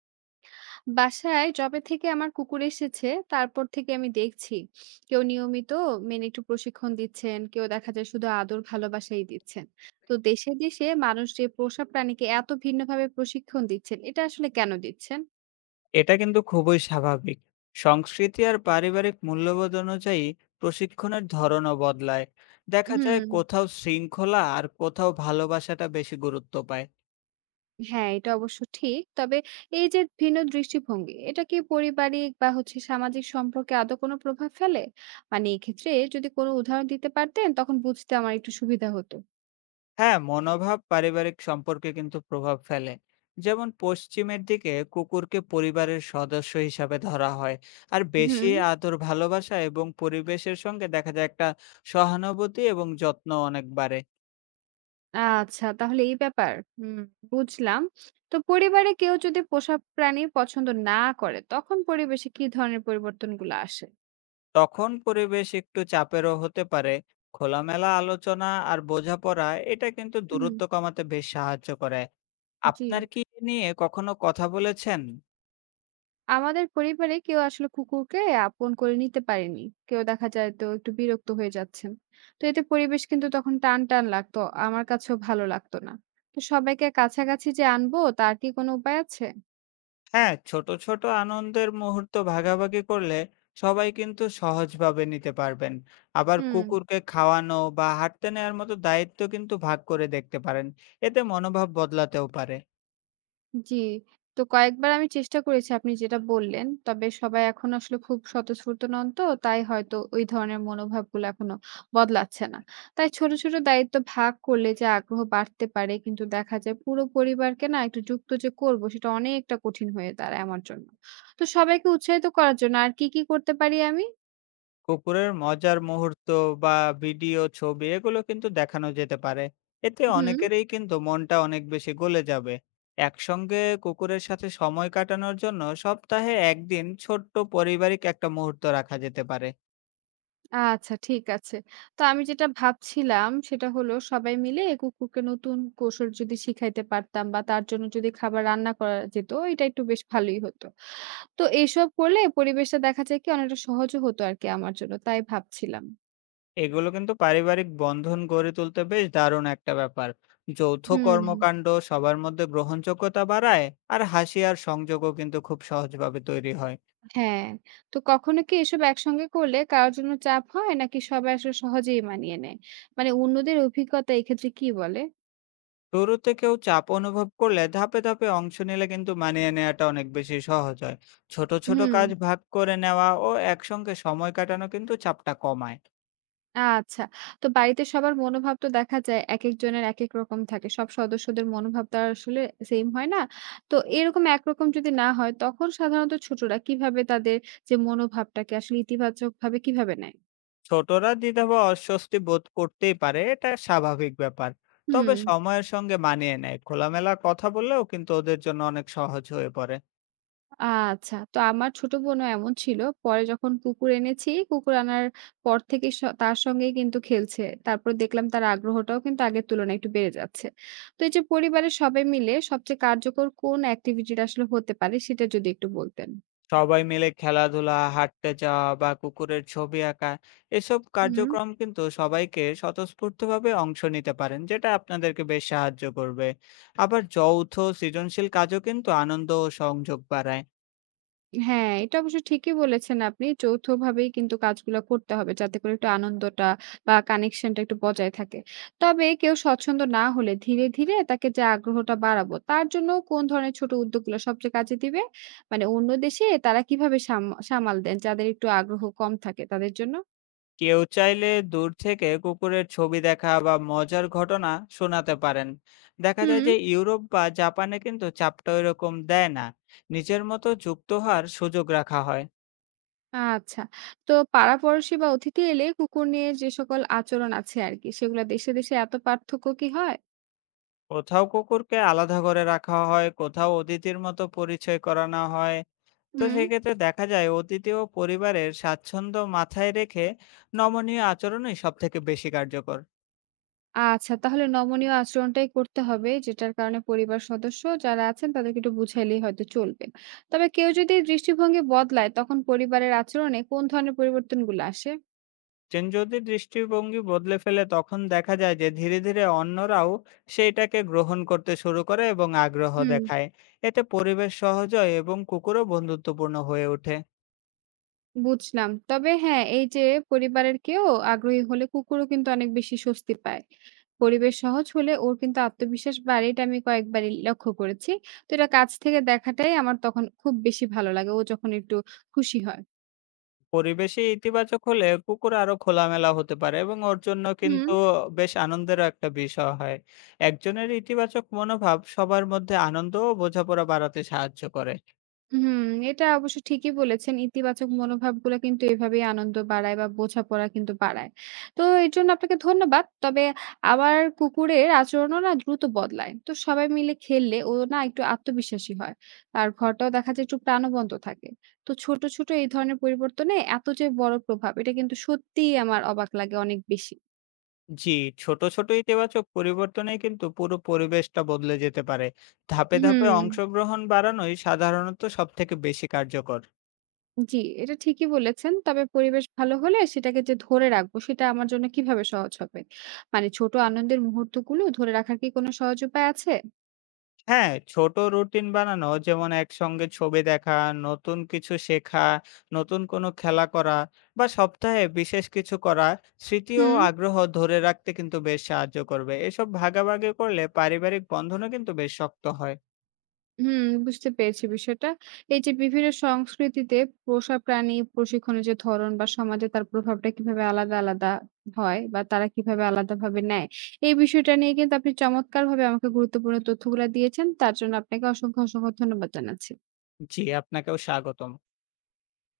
বাসায় যবে থেকে আমার কুকুর এসেছে তারপর থেকে আমি দেখছি কেউ নিয়মিত মেনে একটু প্রশিক্ষণ দিচ্ছেন কেউ দেখা যায় শুধু আদর ভালোবাসাই দিচ্ছেন। তো দেশে দেশে মানুষ যে পোষা প্রাণীকে এত ভিন্নভাবে প্রশিক্ষণ দিচ্ছেন এটা আসলে কেন দিচ্ছেন? এটা কিন্তু খুবই স্বাভাবিক সংস্কৃতি আর পারিবারিক মূল্যবোধ অনুযায়ী প্রশিক্ষণের ধরনও বদলায়। দেখা যায় হুম। কোথাও শৃঙ্খলা আর কোথাও ভালোবাসাটা বেশি গুরুত্ব পায়। হ্যাঁ, এটা অবশ্য ঠিক। তবে এই যে ভিন্ন দৃষ্টিভঙ্গি, এটা কি পারিবারিক বা হচ্ছে সামাজিক সম্পর্কে আদৌ কোনো প্রভাব ফেলে? মানে এক্ষেত্রে যদি কোনো উদাহরণ দিতে পারতেন তখন বুঝতে আমার একটু সুবিধা হতো। হ্যাঁ, মনোভাব পারিবারিক সম্পর্কে কিন্তু প্রভাব ফেলে। যেমন পশ্চিমের দিকে কুকুরকে পরিবারের সদস্য হিসাবে ধরা হয়, আর বেশি হুম। আদর ভালোবাসা এবং পরিবেশের সঙ্গে দেখা যায় একটা সহানুভূতি এবং যত্ন অনেক বাড়ে। আচ্ছা, তাহলে এই ব্যাপার। হুম, বুঝলাম। তো পরিবারে কেউ যদি পোষা প্রাণী পছন্দ না করে, তখন পরিবেশে কি ধরনের পরিবর্তনগুলো আসে? তখন পরিবেশ একটু চাপেরও হতে পারে। খোলামেলা আলোচনা আর বোঝাপড়া এটা কিন্তু হুম, দূরত্ব কমাতে বেশ সাহায্য করে। জি। আপনার কি এ নিয়ে কখনো কথা বলেছেন? আমাদের পরিবারে কেউ আসলে কুকুরকে আপন করে নিতে পারেনি। কেউ দেখা যায় তো একটু বিরক্ত হয়ে যাচ্ছেন। তো এতে পরিবেশ কিন্তু তখন টান, টান লাগতো। আমার কাছেও ভালো লাগতো না। তো সবাইকে কাছাকাছি যে আনবো, তার কি কোনো উপায় আছে? হ্যাঁ, ছোট, ছোট আনন্দের মুহূর্ত ভাগাভাগি করলে সবাই কিন্তু সহজভাবে নিতে পারবেন। আবার হুম। কুকুরকে খাওয়ানো বা হাঁটতে নেওয়ার মতো দায়িত্ব কিন্তু ভাগ করে দেখতে পারেন। এতে মনোভাব বদলাতেও পারে। জি। তো কয়েকবার আমি চেষ্টা করেছি আপনি যেটা বললেন। তবে সবাই এখন আসলে খুব স্বতঃস্ফূর্ত নন তো, তাই হয়তো ওই ধরনের মনোভাবগুলো এখনো বদলাচ্ছে না। তাই ছোট, ছোট দায়িত্ব ভাগ করলে যে আগ্রহ বাড়তে পারে, কিন্তু দেখা যায় পুরো পরিবারকে না একটু যুক্ত যে করব সেটা অনেকটা কঠিন হয়ে দাঁড়ায় আমার জন্য। তো সবাইকে উৎসাহিত করার জন্য আর কি, কি করতে পারি আমি? কুকুরের মজার মুহূর্ত বা ভিডিও ছবি এগুলো কিন্তু দেখানো যেতে পারে, এতে হুম। অনেকেরই কিন্তু মনটা অনেক বেশি গলে যাবে। একসঙ্গে কুকুরের সাথে সময় কাটানোর জন্য সপ্তাহে একদিন ছোট্ট পারিবারিক একটা মুহূর্ত রাখা যেতে পারে। আচ্ছা, ঠিক আছে। তো আমি যেটা ভাবছিলাম সেটা হলো সবাই মিলে কুকুরকে নতুন কৌশল যদি শিখাইতে পারতাম বা তার জন্য যদি খাবার রান্না করা যেত, এটা একটু বেশ ভালোই হতো। তো এসব করলে পরিবেশটা দেখা যায় কি অনেকটা সহজও হতো আরকি আমার জন্য। তাই ভাবছিলাম। এগুলো কিন্তু পারিবারিক বন্ধন গড়ে তুলতে বেশ দারুণ একটা ব্যাপার। যৌথ হুম, কর্মকাণ্ড সবার মধ্যে গ্রহণযোগ্যতা বাড়ায়, আর হাসি আর সংযোগও কিন্তু খুব সহজভাবে তৈরি হয়। হ্যাঁ। তো কখনো কি এসব একসঙ্গে করলে কারো জন্য চাপ হয় নাকি সবাই আসলে সহজেই মানিয়ে নেয়? মানে অন্যদের অভিজ্ঞতা এক্ষেত্রে কি বলে? শুরুতে কেউ চাপ অনুভব করলে ধাপে ধাপে অংশ নিলে কিন্তু মানিয়ে নেওয়াটা অনেক বেশি সহজ হয়। ছোট ছোট হুম। কাজ ভাগ করে নেওয়া ও একসঙ্গে সময় কাটানো কিন্তু চাপটা কমায়। আচ্ছা। তো বাড়িতে সবার মনোভাব তো দেখা যায় একেকজনের একেক রকম থাকে। সব সদস্যদের মনোভাব তো আর আসলে সেইম হয় না। তো এরকম একরকম যদি না হয় তখন সাধারণত ছোটরা কিভাবে তাদের মনোভাবটাকে ইতিবাচকভাবে কিভাবে নেয়? ছোটরা দ্বিধা বা অস্বস্তি বোধ করতেই পারে, এটা স্বাভাবিক ব্যাপার। তবে হুম। সময়ের সঙ্গে মানিয়ে নেয়, খোলামেলা কথা বললেও কিন্তু ওদের জন্য অনেক সহজ হয়ে পড়ে। আচ্ছা। তো আমার ছোট বোনও এমন ছিল। পরে যখন কুকুর এনেছি, কুকুর আনার পর থেকে তার সঙ্গেই কিন্তু খেলছে। তারপর দেখলাম তার আগ্রহটাও কিন্তু আগের তুলনায় একটু বেড়ে যাচ্ছে। তো এই যে পরিবারের সবাই মিলে সবচেয়ে কার্যকর কোন activity টা আসলে হতে পারে সেটা যদি একটু বলতেন? সবাই মিলে খেলাধুলা, হাঁটতে যাওয়া বা কুকুরের ছবি আঁকা এসব হুম। কার্যক্রম কিন্তু সবাইকে স্বতঃস্ফূর্তভাবে অংশ নিতে পারেন, যেটা আপনাদেরকে বেশ সাহায্য করবে। আবার যৌথ সৃজনশীল কাজও কিন্তু আনন্দ ও সংযোগ বাড়ায়। হ্যাঁ, এটা অবশ্য ঠিকই বলেছেন আপনি। যৌথভাবেই কিন্তু কাজগুলা করতে হবে যাতে করে একটু আনন্দটা বা কানেকশনটা একটু বজায় থাকে। তবে কেউ স্বচ্ছন্দ না হলে ধীরে, ধীরে তাকে যে আগ্রহটা বাড়াবো তার জন্য কোন ধরনের ছোট উদ্যোগগুলো সবচেয়ে কাজে দিবে? মানে অন্য দেশে তারা কিভাবে সামাল দেন যাদের একটু আগ্রহ কম থাকে তাদের জন্য? কেউ চাইলে দূর থেকে কুকুরের ছবি দেখা বা মজার ঘটনা শোনাতে পারেন। দেখা যায় হুম। যে ইউরোপ বা জাপানে কিন্তু চাপটা ওইরকম দেয় না। নিজের মতো যুক্ত হওয়ার সুযোগ রাখা হয়। আচ্ছা। তো পাড়া-পড়শি বা অতিথি এলে কুকুর নিয়ে যে সকল আচরণ আছে আরকি সেগুলা দেশে, দেশে এত পার্থক্য কি হয়? কোথাও কুকুরকে আলাদা করে রাখা হয়, কোথাও অতিথির মতো পরিচয় করানো হয়। তো হুম। সেক্ষেত্রে দেখা যায় অতিথি ও পরিবারের স্বাচ্ছন্দ্য মাথায় রেখে নমনীয় আচরণই সব থেকে বেশি কার্যকর। আচ্ছা, তাহলে নমনীয় আচরণটাই করতে হবে, যেটার কারণে পরিবার সদস্য যারা আছেন তাদেরকে একটু বুঝাইলেই হয়তো চলবে। তবে কেউ যদি দৃষ্টিভঙ্গি বদলায়, তখন পরিবারের আচরণে কোন ধরনের পরিবর্তনগুলো আসে? চেন যদি দৃষ্টিভঙ্গি বদলে ফেলে তখন দেখা যায় যে ধীরে ধীরে অন্যরাও সেইটাকে গ্রহণ করতে শুরু করে এবং আগ্রহ হুম। দেখায়। এতে পরিবেশ সহজ হয় এবং কুকুরও বন্ধুত্বপূর্ণ হয়ে ওঠে। বুঝলাম। তবে হ্যাঁ, এই যে পরিবারের কেউ আগ্রহী হলে কুকুরও কিন্তু অনেক বেশি স্বস্তি পায়। পরিবেশ সহজ হলে ওর কিন্তু আত্মবিশ্বাস বাড়ে, এটা আমি কয়েকবারই লক্ষ্য করেছি। তো এটা কাছ থেকে দেখাটাই আমার তখন খুব বেশি ভালো লাগে। ও যখন একটু খুশি হয়। পরিবেশে ইতিবাচক হলে কুকুর আরো খোলামেলা হতে পারে এবং ওর জন্য হুম। কিন্তু বেশ আনন্দেরও একটা বিষয় হয়। একজনের ইতিবাচক মনোভাব সবার মধ্যে আনন্দ ও বোঝাপড়া বাড়াতে সাহায্য করে। হুম, এটা অবশ্য ঠিকই বলেছেন। ইতিবাচক মনোভাবগুলো কিন্তু এভাবেই আনন্দ বাড়ায় বা বোঝাপড়া কিন্তু বাড়ায়। তো এর জন্য আপনাকে ধন্যবাদ। তবে আমার কুকুরের আচরণও না দ্রুত বদলায়। তো সবাই মিলে খেললে ও না একটু আত্মবিশ্বাসী হয়। আর ঘরটাও দেখা যায় একটু প্রাণবন্ত থাকে। তো ছোট, ছোট এই ধরনের পরিবর্তনে এত যে বড় প্রভাব এটা কিন্তু সত্যিই আমার অবাক লাগে অনেক বেশি। জি, ছোট ছোট ইতিবাচক পরিবর্তনে কিন্তু পুরো পরিবেশটা বদলে যেতে পারে। ধাপে ধাপে হুম। অংশগ্রহণ বাড়ানোই সাধারণত সব থেকে বেশি কার্যকর। জি, এটা ঠিকই বলেছেন। তবে পরিবেশ ভালো হলে সেটাকে যে ধরে রাখবো সেটা আমার জন্য কিভাবে সহজ হবে? মানে ছোট আনন্দের মুহূর্তগুলো ধরে রাখার কি কোনো সহজ উপায় আছে? হ্যাঁ, ছোট রুটিন বানানো, যেমন একসঙ্গে ছবি দেখা, নতুন কিছু শেখা, নতুন কোনো খেলা করা বা সপ্তাহে বিশেষ কিছু করা স্মৃতি ও হুম। আগ্রহ ধরে রাখতে কিন্তু বেশ সাহায্য করবে। এসব ভাগাভাগি করলে পারিবারিক বন্ধনও কিন্তু বেশ শক্ত হয়। হুম, বুঝতে পেরেছি বিষয়টা। এই যে বিভিন্ন সংস্কৃতিতে পোষা প্রাণী প্রশিক্ষণের যে ধরন বা সমাজে তার প্রভাবটা কিভাবে আলাদা আলাদা হয় বা তারা কিভাবে আলাদাভাবে নেয় এই বিষয়টা নিয়ে কিন্তু আপনি চমৎকারভাবে আমাকে গুরুত্বপূর্ণ তথ্যগুলা দিয়েছেন। তার জন্য আপনাকে অসংখ্য অসংখ্য ধন্যবাদ জানাচ্ছি। জি, আপনাকেও স্বাগতম।